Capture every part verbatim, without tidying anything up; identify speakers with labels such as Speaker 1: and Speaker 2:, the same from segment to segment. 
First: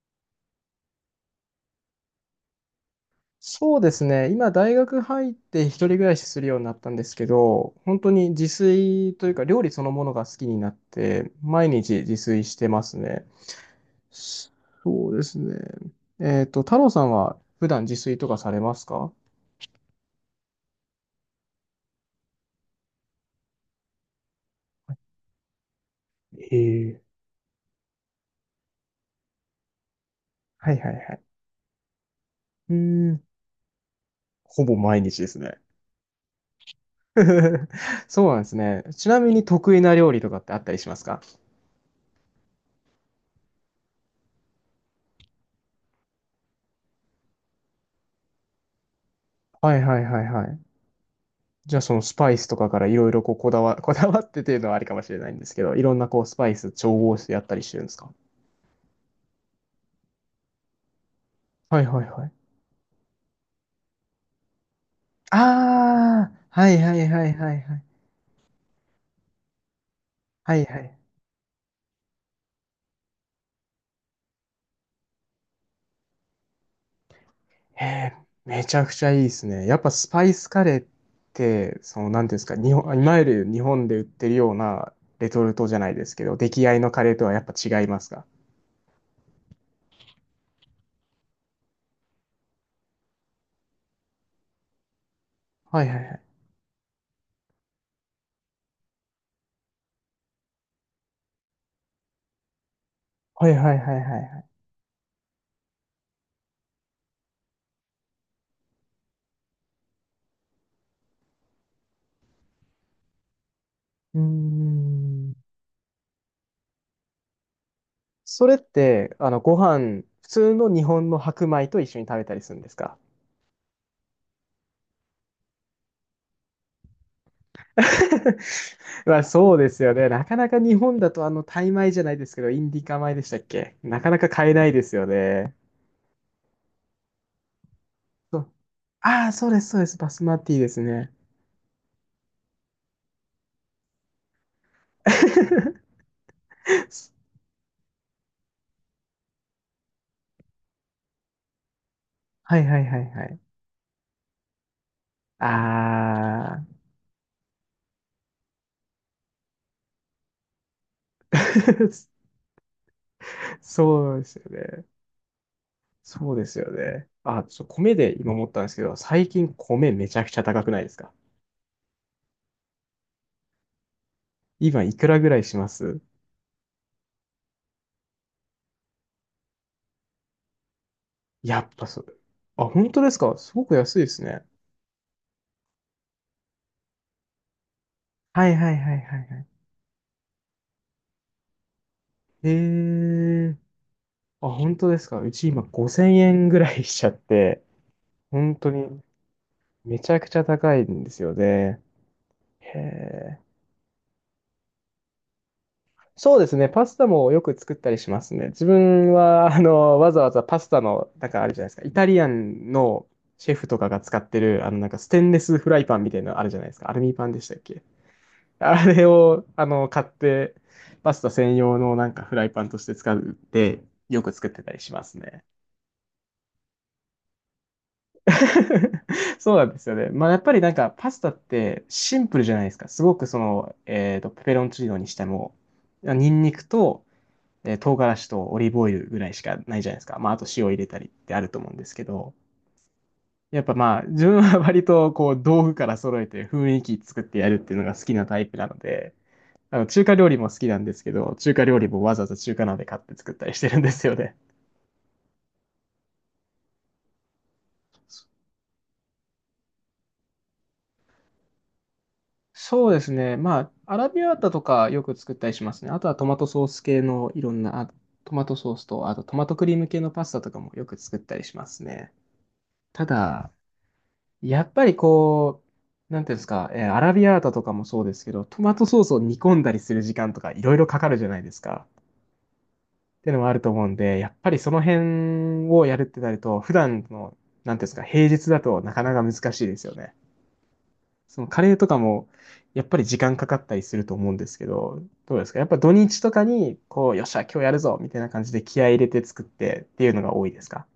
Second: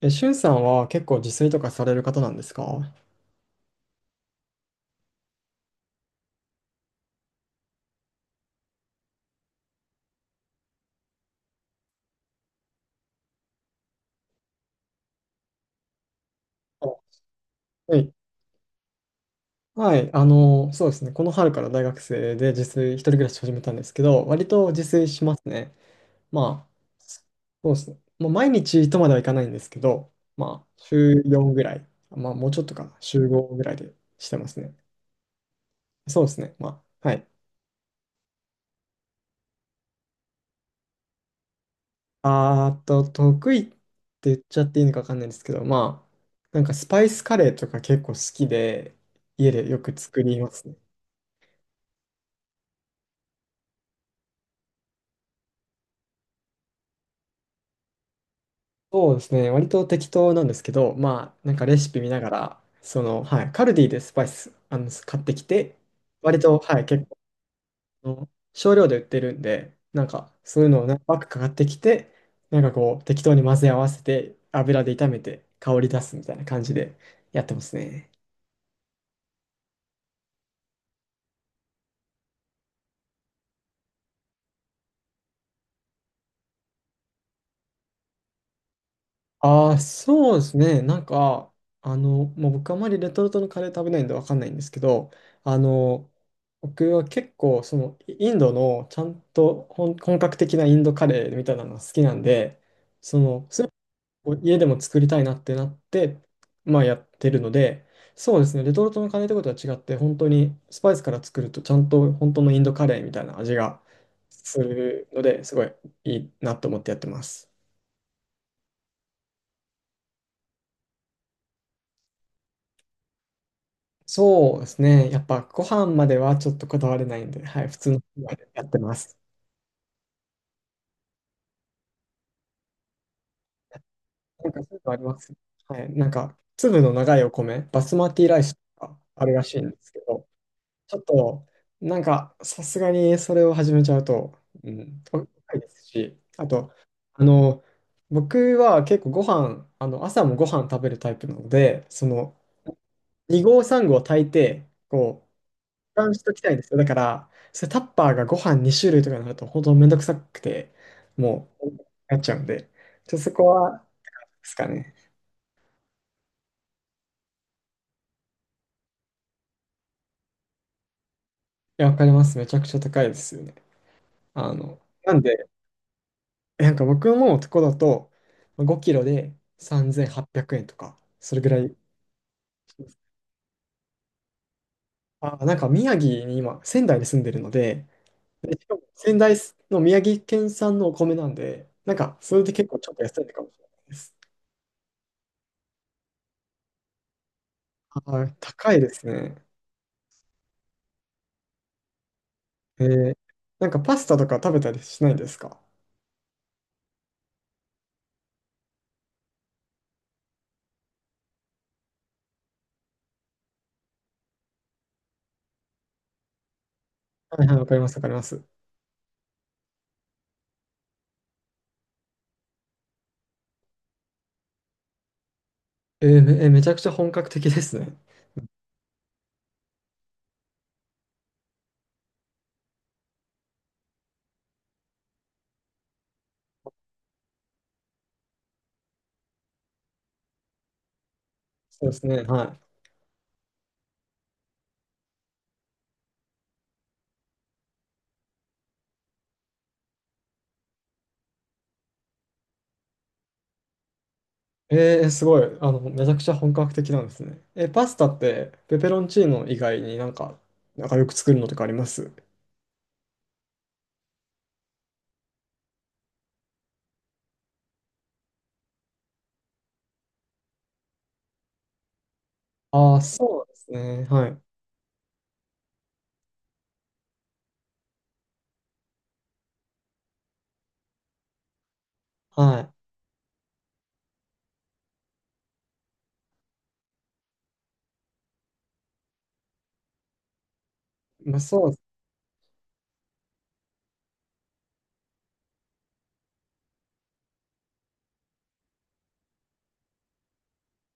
Speaker 1: え、しゅんさんは結構自炊とかされる方なんですか？
Speaker 2: そうですね。今、大学入って一人暮らしするようになったんですけど、本当に自炊というか料理そのものが好きになって、毎日自炊してますね。そうですね。えっと、太郎さんは普段自
Speaker 1: はい。
Speaker 2: 炊とかされますか？
Speaker 1: はい。あの、そうですね。この春から大学生で自炊、一人暮らし始めたんですけど、割と自炊しますね。
Speaker 2: え
Speaker 1: まあ、
Speaker 2: え、
Speaker 1: そうですね。もう毎日とまではいかないんですけど、まあ、
Speaker 2: はいはいは
Speaker 1: 週
Speaker 2: い。
Speaker 1: よんぐらい、まあ、もうちょっ
Speaker 2: う
Speaker 1: とかな、
Speaker 2: ーん、
Speaker 1: 週ごぐらいでしてます
Speaker 2: ほ
Speaker 1: ね。
Speaker 2: ぼ毎日ですね。
Speaker 1: そうですね。まあ、はい。
Speaker 2: そうなんですね。ちなみに得意な料理とかってあったりしますか？
Speaker 1: あーと、得意って言っちゃっていいのかわかんないんですけど、まあ、なんかスパイスカレーとか結構好きで、家で
Speaker 2: は
Speaker 1: よ
Speaker 2: い
Speaker 1: く
Speaker 2: はい
Speaker 1: 作
Speaker 2: はい
Speaker 1: り
Speaker 2: は
Speaker 1: ま
Speaker 2: い。
Speaker 1: すね。
Speaker 2: じゃあそのスパイスとかからいろいろこうこだわ、こだわってっていうのはありかもしれないんですけど、いろんなこうスパイス調合してやったりしてるんですか？
Speaker 1: そうですね。割と適当なんですけど、まあ、なんかレ
Speaker 2: はい
Speaker 1: シピ
Speaker 2: は
Speaker 1: 見
Speaker 2: い
Speaker 1: な
Speaker 2: は
Speaker 1: が
Speaker 2: い。
Speaker 1: ら、その、はい、カルディでスパイス、あの、買ってきて、
Speaker 2: あ
Speaker 1: 割
Speaker 2: あ、
Speaker 1: と、
Speaker 2: はい
Speaker 1: はい、
Speaker 2: は
Speaker 1: 結
Speaker 2: い
Speaker 1: 構
Speaker 2: はいはいはい。
Speaker 1: あの少量で売ってるんで、なんか
Speaker 2: は
Speaker 1: そう
Speaker 2: い
Speaker 1: いう
Speaker 2: は
Speaker 1: のを
Speaker 2: い。
Speaker 1: 何パックかかってきて、なんかこう適当に混ぜ合わせて油で炒めて香り出すみたいな感じでやってます
Speaker 2: へ
Speaker 1: ね。
Speaker 2: え、めちゃくちゃいいですね。やっぱスパイスカレーって、その、なんていうんですか、日本、いわゆる日本で売ってるようなレトルトじゃないですけど、出来合いのカレーとはやっぱ違いますか？
Speaker 1: ああ、そうですね。なんか、あの、もう僕あまりレトルトのカレー食べないんでわかんないんですけど、あ
Speaker 2: はいはいは
Speaker 1: の、
Speaker 2: い。
Speaker 1: 僕は結構そのインドのちゃんと本本格的なインドカレーみたいなのが好きなんで、その、
Speaker 2: はい
Speaker 1: そう
Speaker 2: はいはいはい
Speaker 1: こう
Speaker 2: はい。
Speaker 1: 家でも作りたいなってなって、まあやってるので、そうですね、レトルトのカレーってことは違って、本当にスパイスから作ると、ちゃんと本当のインドカレーみたいな味が
Speaker 2: うー
Speaker 1: するの
Speaker 2: ん。
Speaker 1: で、すごいいいなと思ってやってます。
Speaker 2: それって、あの、ご飯、普通の日本の白米と一緒に食べたりするんですか？
Speaker 1: そうですね、やっぱご飯まではちょっとこだわれないんで、はい、普通の米 でやってます。
Speaker 2: まあ、そうですよね。なかなか日本だと、あの、タイ米じゃないですけど、インディカ米でしたっけ？なかなか
Speaker 1: な
Speaker 2: 買
Speaker 1: ん
Speaker 2: え
Speaker 1: か
Speaker 2: な
Speaker 1: そ
Speaker 2: い
Speaker 1: ういう
Speaker 2: で
Speaker 1: のあ
Speaker 2: す
Speaker 1: り
Speaker 2: よ
Speaker 1: ます。
Speaker 2: ね。
Speaker 1: はい、なんか粒の長いお米、バスマティラ
Speaker 2: そ
Speaker 1: イ
Speaker 2: う
Speaker 1: スとかあ
Speaker 2: ああ、
Speaker 1: るら
Speaker 2: そう
Speaker 1: し
Speaker 2: で
Speaker 1: い
Speaker 2: す、
Speaker 1: んで
Speaker 2: そうで
Speaker 1: す
Speaker 2: す。
Speaker 1: け
Speaker 2: バス
Speaker 1: ど、
Speaker 2: マティです
Speaker 1: ちょっ
Speaker 2: ね。
Speaker 1: と、なんか、さすがにそれを始めちゃうと、うん、高いです し、あと、あの、僕は結構ご飯、あの、朝もご飯食べるタイプなので、その、
Speaker 2: はいはいはいはい。
Speaker 1: に合さん合炊いて、こう、
Speaker 2: あ
Speaker 1: 保管しときたいんですよ。だから、それタッパーがご飯に種類とかになると、本当めんどくさくて、
Speaker 2: あ、
Speaker 1: もう、なっちゃうんで、ちょっとそこは、で
Speaker 2: そうですよ
Speaker 1: すか
Speaker 2: ね。
Speaker 1: ね。
Speaker 2: そうですよね。あ、そう、米で今思ったんですけど、最近米めちゃくちゃ高くないですか？
Speaker 1: いや、わかります。めちゃくちゃ高いですよね。あの、
Speaker 2: 今いく
Speaker 1: な
Speaker 2: ら
Speaker 1: ん
Speaker 2: ぐらい
Speaker 1: で、
Speaker 2: します？
Speaker 1: なんか僕のとこだとまあごキロでさんぜんはっぴゃくえんとか、それぐら
Speaker 2: や
Speaker 1: い
Speaker 2: っ
Speaker 1: し
Speaker 2: ぱそう。あ、
Speaker 1: ま
Speaker 2: 本
Speaker 1: す。
Speaker 2: 当ですか？すごく安いですね。
Speaker 1: あ、なんか宮城に今、仙台に住んでるので、
Speaker 2: は
Speaker 1: で
Speaker 2: い
Speaker 1: し
Speaker 2: は
Speaker 1: か
Speaker 2: い
Speaker 1: も
Speaker 2: はい
Speaker 1: 仙
Speaker 2: はい
Speaker 1: 台
Speaker 2: はい。
Speaker 1: の宮城県産のお米なんで、なんかそれで結構ちょっ
Speaker 2: へ
Speaker 1: と安いのかも
Speaker 2: え。
Speaker 1: しれないです。
Speaker 2: あ、本当ですか？うち今ごせんえんぐらいしちゃって、
Speaker 1: はい、
Speaker 2: 本当
Speaker 1: 高いで
Speaker 2: に
Speaker 1: すね。
Speaker 2: めちゃくちゃ高いんですよね。へ
Speaker 1: えー
Speaker 2: え。
Speaker 1: なんかパスタとか食べたりしないですか？
Speaker 2: そうですね。パスタもよく作ったりしますね。自分は、あの、わざわざパスタの、なんかあるじゃないですか。イタリアンのシェフとかが使ってる、あの、なんかステンレスフライパンみたいなのあるじゃないですか。アルミパンで
Speaker 1: はい
Speaker 2: し
Speaker 1: は
Speaker 2: た
Speaker 1: い、
Speaker 2: っ
Speaker 1: わかり
Speaker 2: け？
Speaker 1: ます、わかります。
Speaker 2: あれを、あの、買って、パスタ専用のなんかフライパンとして使って、よく作ってたりしますね。
Speaker 1: えーめ、えーめちゃくちゃ本格的ですね。
Speaker 2: そうなんですよね。まあ、やっぱりなんか、パスタってシンプルじゃないですか。すごくその、えっと、ペペロンチーノにしても、ニンニクと、えー唐辛子とオリーブオイルぐらいしかないじゃないですか。まあ、あと塩入れたりってあると思うんで
Speaker 1: そう
Speaker 2: す
Speaker 1: で
Speaker 2: け
Speaker 1: すね、
Speaker 2: ど、
Speaker 1: はい。
Speaker 2: やっぱまあ、自分は割とこう、道具から揃えて雰囲気作ってやるっていうのが好きなタイプなので、あの、中華料理も好きなんですけど、中華料理もわざわざ中華鍋買って作ったりしてるんですよね。
Speaker 1: えー、すごい。あの、めちゃくちゃ本格的なんですね。え、パスタっ
Speaker 2: そ
Speaker 1: て、ペペロンチーノ以外になんか、なんかよく作るのとかあります？
Speaker 2: そうですね。まあ、アラビアータとかよく作ったりしますね。あとはトマトソース系のいろんな、あトマトソースと、あとトマトクリーム系のパスタとかもよく作ったりしますね。
Speaker 1: ああー、
Speaker 2: た
Speaker 1: そう
Speaker 2: だ、
Speaker 1: ですね。はい。
Speaker 2: やっぱりこう、なんていうんですか、えーアラビアータとかもそうですけど、トマトソースを煮込んだりする時間とかいろいろかかるじゃないですか。
Speaker 1: は
Speaker 2: っていうのもあると思うんで、やっぱりその辺をやるってなると、普段の、なんていうんですか、平日だとなかなか難しいですよね。
Speaker 1: い。まあ、
Speaker 2: そのカ
Speaker 1: そう、
Speaker 2: レーとかも、やっぱり時間かかったりすると思うんですけど、どうですか？やっぱ土日とかに、こう、よっしゃ、今日やるぞみたいな感じで気合い入れて作ってっていうのが多いですか？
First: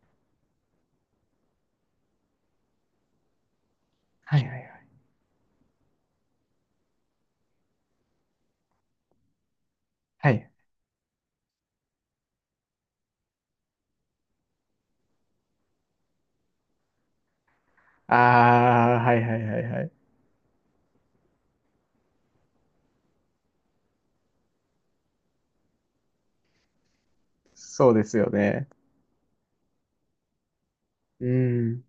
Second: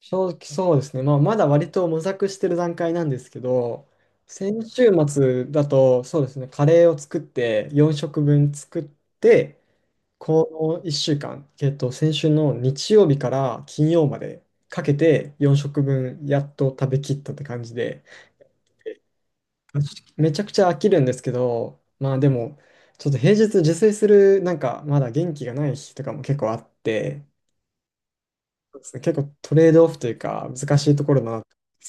Speaker 1: 正直そうですね。まあ、まだ割と模索してる段階なんですけど、
Speaker 2: はいはいは
Speaker 1: 先
Speaker 2: い。
Speaker 1: 週末だと、そうですね、カレーを作って、よん食分作って、
Speaker 2: はい。
Speaker 1: このいっしゅうかん、えっと、先週の日曜日から金曜までかけて、よん食分やっと食べきったって感じで、
Speaker 2: ああ、はいはいはいはい。
Speaker 1: めちゃくちゃ飽きるんですけど、まあでも、ちょっと平日自炊する、なんかまだ元気がない日とかも結構あって、
Speaker 2: そうですよね。
Speaker 1: そうですね、結構トレードオフというか難しいところ
Speaker 2: う
Speaker 1: だなって。
Speaker 2: ん。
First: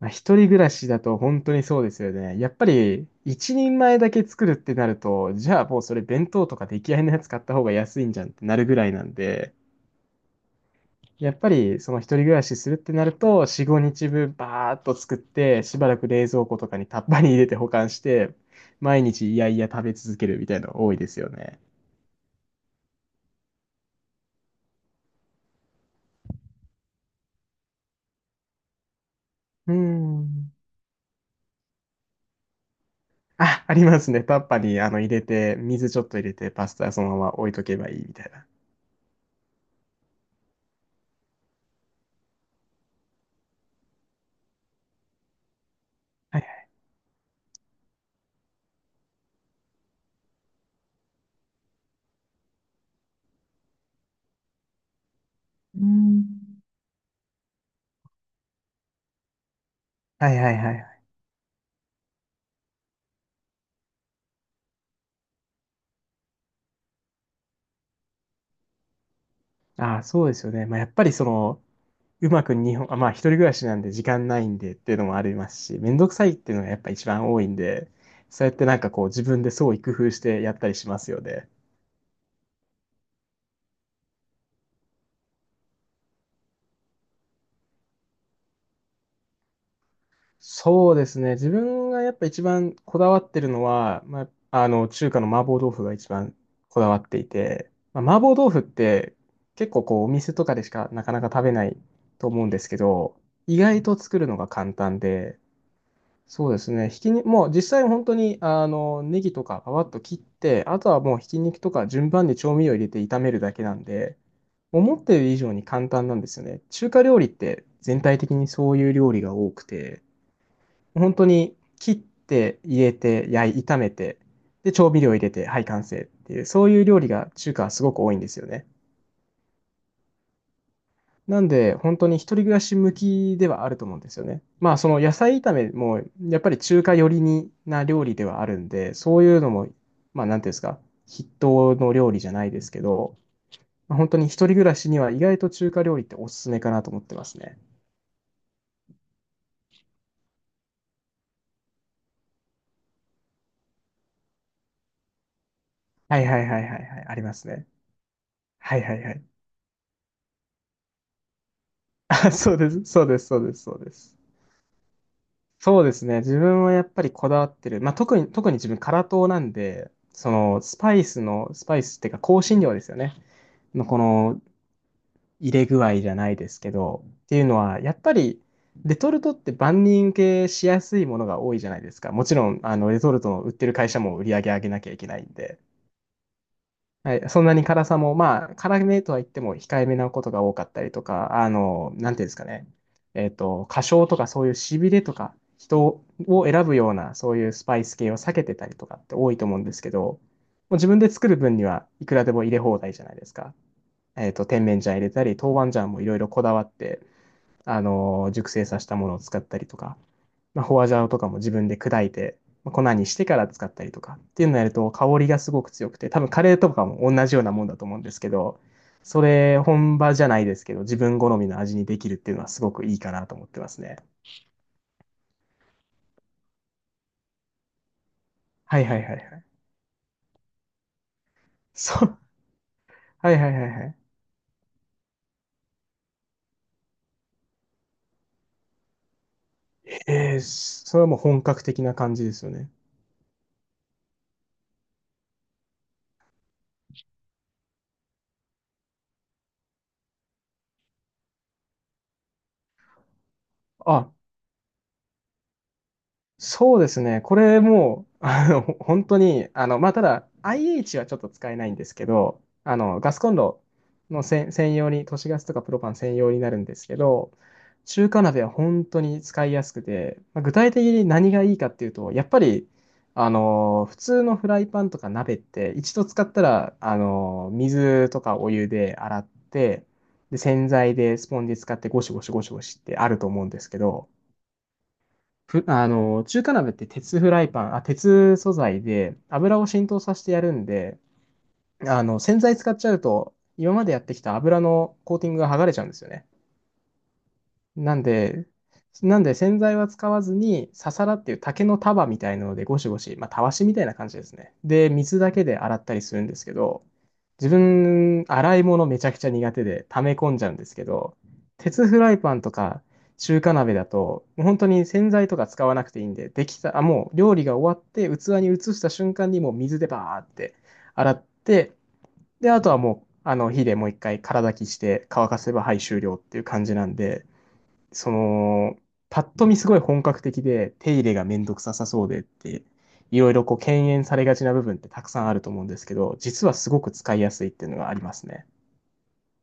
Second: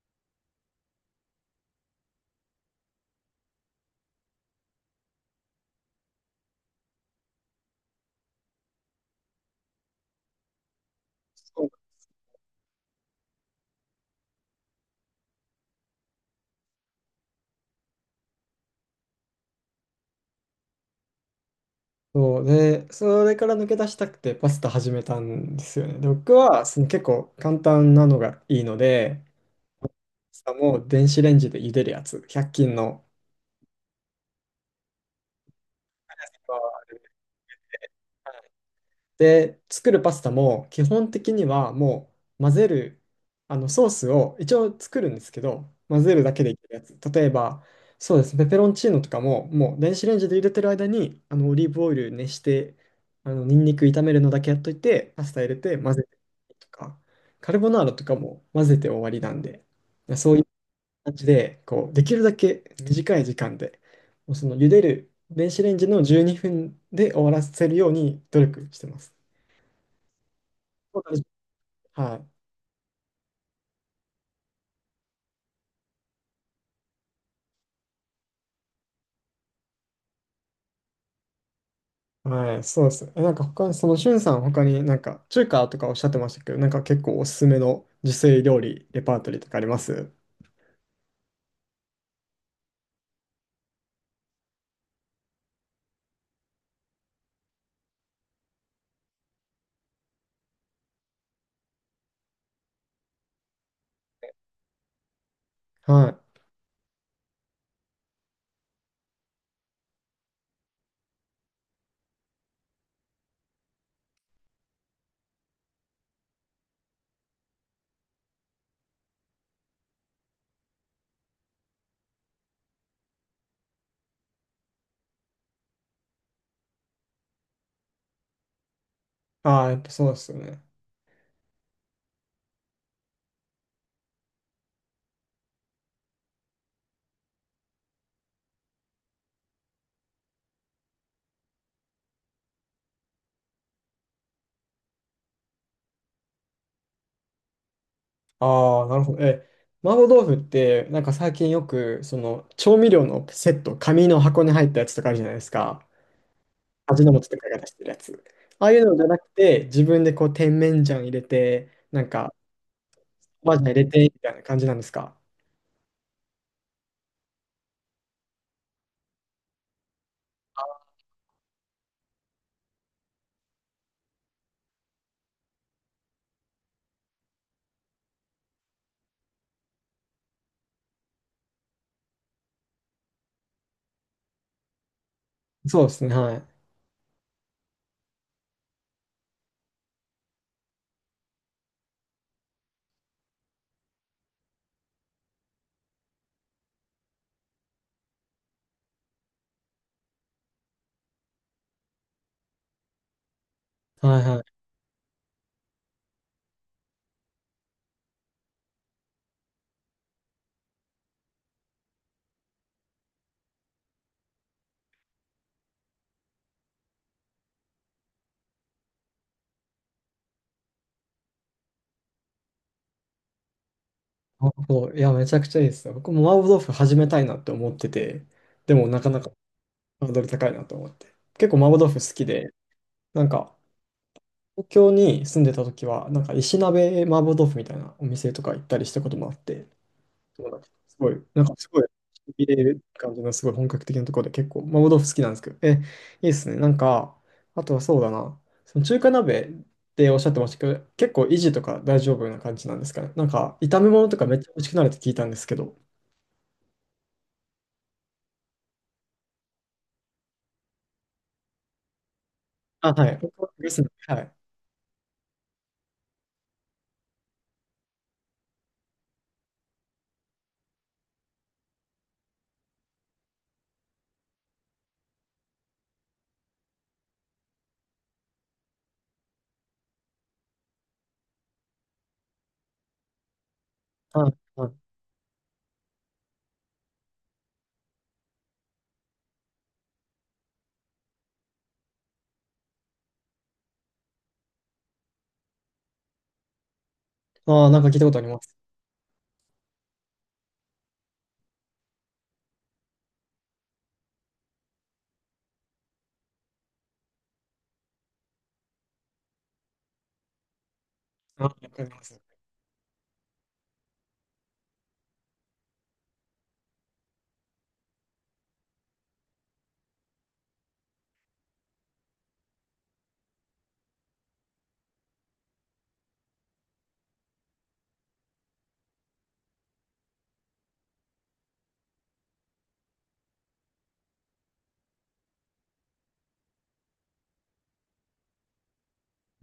Speaker 2: まあ、一人暮らしだと本当にそうですよね。やっぱり一人前だけ作るってなると、じゃあもうそれ弁当とか出来合いのやつ買った方が安いんじゃんってなるぐらいなんで、やっぱりその一人暮らしするってなると、よん、ごにちぶんバーッと作って、しばらく冷蔵庫とかにタッパーに入れて保管して、毎日いやいや食べ続けるみたいなの多いですよね。
Speaker 1: そうで、それから抜け出したくてパスタ始めたんですよね。で、僕はその結構簡単なのがいいので、
Speaker 2: うー
Speaker 1: パスタ
Speaker 2: ん。
Speaker 1: も電子レンジで茹でるやつ、ひゃっ均の。
Speaker 2: あ、ありますね。タッパーにあの入れて、水ちょっと入れて、パスタそのまま置いとけばいいみたいな。
Speaker 1: で、作るパスタも基本的にはもう混ぜる、あのソースを一応作るんですけど、混ぜるだ
Speaker 2: は
Speaker 1: け
Speaker 2: いは
Speaker 1: でいけ
Speaker 2: い。
Speaker 1: るやつ。例えば、そうですね、ペペロンチーノとかも、もう電子レンジで入れてる間に、あのオリーブオイル熱して、あのニンニク炒めるのだけやっといて、パスタ入れて
Speaker 2: うー
Speaker 1: 混ぜて
Speaker 2: ん。
Speaker 1: とか、カルボナーラとかも混ぜて終わりなんで、いやそ
Speaker 2: は
Speaker 1: う
Speaker 2: い
Speaker 1: いう
Speaker 2: はいはい。
Speaker 1: 感じで、こう、できるだけ短い時間で、もうその茹でる電子レンジのじゅうにふんで終わらせるように努力してます。
Speaker 2: ああ、そうですよね。まあ、やっ
Speaker 1: そ
Speaker 2: ぱ
Speaker 1: う
Speaker 2: り
Speaker 1: です。
Speaker 2: その、
Speaker 1: はい。
Speaker 2: うまく日本、あ、まあ、一人暮らしなんで時間ないんでっていうのもありますし、めんどくさいっていうのがやっぱ一番多いんで、そうやってなんかこう自分で創意工夫してやったりしますよね。
Speaker 1: はい、そうですね。え、なんか他、そのしゅんさん、他になんか中華とかおっしゃってましたけど、なんか結構おすすめの自炊料理、レパートリーとかあります？
Speaker 2: そうですね。自分がやっぱ一番こだわってるのは、まあ、あの、中華の麻婆豆腐が一番こだわっていて、まあ、麻婆豆腐って結構こうお店とかでしかなかなか食べないと思うんですけど、意外と作るのが簡単で、
Speaker 1: はい。
Speaker 2: そうですね。ひきに、もう実際本当に、あの、ネギとかパパッと切って、あとはもうひき肉とか順番に調味料入れて炒めるだけなんで、思ってる以上に簡単なんですよね。中華料理って全体的にそういう料理が多くて、本当に切って入れて焼い、炒めて、で、調味料入れて、はい、完成っていう、そういう料理が中華はすごく多いんですよね。
Speaker 1: ああ、やっぱそうですよね。
Speaker 2: なんで、本当に一人暮らし向きではあると思うんですよね。まあ、その野菜炒めも、やっぱり中華寄りにな料理ではあるんで、そういうのも、まあ、なんていうんですか、筆頭の料理じゃないですけど、まあ本当に一人暮らしには意外と中華料理っておすすめかなと思ってますね。
Speaker 1: ああ、なるほど。え、麻婆豆腐って、なんか最近よく、その調味料のセット、紙の箱に入ったやつとかあるじゃないですか。
Speaker 2: はいはいはいはいは
Speaker 1: 味
Speaker 2: い、あ
Speaker 1: の
Speaker 2: り
Speaker 1: 素
Speaker 2: ま
Speaker 1: と
Speaker 2: す
Speaker 1: かが出
Speaker 2: ね。
Speaker 1: してるやつ。ああ
Speaker 2: は
Speaker 1: い
Speaker 2: い
Speaker 1: う
Speaker 2: は
Speaker 1: のじ
Speaker 2: い
Speaker 1: ゃ
Speaker 2: は
Speaker 1: な
Speaker 2: い。
Speaker 1: くて、自分でこう、甜麺醤入れて、なん
Speaker 2: あ、
Speaker 1: か、
Speaker 2: そうです、そうです、そう
Speaker 1: 麻
Speaker 2: です、
Speaker 1: 醤
Speaker 2: そ
Speaker 1: 入れ
Speaker 2: うで
Speaker 1: て、み
Speaker 2: す。
Speaker 1: たいな感じなんですか？
Speaker 2: そうですね。自分はやっぱりこだわってる。まあ、特に、特に自分、辛党なんで、その、スパイスの、スパイスっていうか、香辛料ですよね。のこの入れ具合じゃないですけど、っていうのは、やっぱりレトルトって万人受けしやすいものが多いじゃないですか。もちろん、あの、レトルトの売ってる会社も売り上げ上げなきゃいけないんで、
Speaker 1: そうですね、はい。
Speaker 2: はい、そんなに辛さも、まあ、辛めとは言っても控えめなことが多かったりとか、あの、なんていうんですかね、えっと、過小とかそういうしびれとか、人を選ぶような、そういうスパイス系を避けてたりとかって多いと思うんですけど、もう自分で作る分にはいくらでも入れ放題じゃないですか。
Speaker 1: はい
Speaker 2: えっ
Speaker 1: は
Speaker 2: と、
Speaker 1: い。
Speaker 2: 甜麺醤入れたり、豆板醤もいろいろこだわって、あのー熟成させたものを使ったりとか、まあ、ホワジャオとかも自分で砕いて、まあ粉にしてから使ったりとかっていうのをやると香りがすごく強くて、多分カレーとかも同じようなもんだと思うんですけど、それ本場じゃないですけど、自分好みの味にできるっていうのはすごくいいかなと思ってますね。
Speaker 1: 麻婆いや、めちゃくちゃいいですよ。僕も麻婆豆腐始めたいなって思ってて、で
Speaker 2: はい
Speaker 1: も
Speaker 2: は
Speaker 1: な
Speaker 2: い
Speaker 1: か
Speaker 2: はい
Speaker 1: なか
Speaker 2: はい。
Speaker 1: ハードル高いなと思って。結構麻婆豆
Speaker 2: そ
Speaker 1: 腐好
Speaker 2: う。
Speaker 1: きで、なん
Speaker 2: はいはい
Speaker 1: か、
Speaker 2: はいはい。
Speaker 1: 東京に住んでた時は、なんか石鍋麻婆豆腐みたいなお店とか行ったりしたこともあって、
Speaker 2: えー、
Speaker 1: そうなんです、す
Speaker 2: それは
Speaker 1: ごい、
Speaker 2: もう
Speaker 1: な
Speaker 2: 本
Speaker 1: んか
Speaker 2: 格
Speaker 1: すご
Speaker 2: 的
Speaker 1: い、
Speaker 2: な感じです
Speaker 1: 入
Speaker 2: よ
Speaker 1: れ
Speaker 2: ね。
Speaker 1: る感じのすごい本格的なところで結構麻婆豆腐好きなんですけど、え、いいですね。なんか、あとはそうだな、その中華鍋っておっしゃってましたけど、結構維持とか大丈夫な感じなんですかね。なんか、炒め
Speaker 2: あ、
Speaker 1: 物とかめっちゃ美味しくなるって聞いたんですけど、
Speaker 2: そうですね。これもう、あの、本当に、あの、まあ、ただ、アイエイチ はちょっと使えないんですけど、あ
Speaker 1: あ、
Speaker 2: の、
Speaker 1: は
Speaker 2: ガ
Speaker 1: い。
Speaker 2: スコン
Speaker 1: 僕は
Speaker 2: ロ
Speaker 1: グスの、は
Speaker 2: の
Speaker 1: い。
Speaker 2: せん専用に、都市ガスとかプロパン専用になるんですけど、中華鍋は本当に使いやすくて、まあ具体的に何がいいかっていうと、やっぱり、あの、普通のフライパンとか鍋って、一度使ったら、あの、水とかお湯で洗って、で、洗剤でスポンジ使ってゴシゴシゴシゴシってあると思うんですけど、
Speaker 1: はい。はい。
Speaker 2: ふ、あの、中華鍋って鉄フライパン、あ、鉄素材で油を浸透させてやるんで、あの、洗剤使っちゃうと、今までやってきた油のコーティングが剥がれちゃうんですよね。
Speaker 1: ああ、なんか
Speaker 2: な
Speaker 1: 聞い
Speaker 2: ん
Speaker 1: たことありま
Speaker 2: で、
Speaker 1: す。
Speaker 2: なんで洗剤は使わずに、ササラっていう竹の束みたいなのでゴシゴシ、まあ、たわしみたいな感じですね。で、水だけで洗ったりするんですけど、自分、洗い物めちゃくちゃ苦手で溜め込んじゃうんですけど、
Speaker 1: あ、わか
Speaker 2: 鉄
Speaker 1: り
Speaker 2: フ
Speaker 1: ま
Speaker 2: ラ
Speaker 1: す。
Speaker 2: イパンとか中華鍋だと、もう本当に洗剤とか使わなくていいんで、できた、あ、もう料理が終わって器に移した瞬間にもう水でバーって洗って、で、あとはもう、あの、火でもう一回空炊きして乾かせば、はい、終了っていう感じなんで、その、パッと見すごい本格的で、手入れがめんどくささそうでって、いろいろこう、敬遠されがちな部分ってたくさんあると思うんですけど、実はすごく使いやすいっていうのがありますね。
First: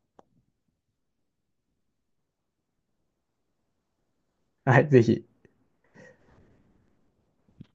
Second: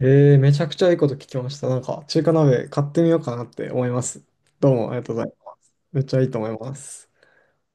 Speaker 1: えー、めちゃくちゃいいこと聞きました。なんか、中華鍋買ってみようかなって思います。どう
Speaker 2: は
Speaker 1: も
Speaker 2: い、
Speaker 1: あり
Speaker 2: ぜ
Speaker 1: がとうご
Speaker 2: ひ。
Speaker 1: ざいます。めっちゃいいと思います。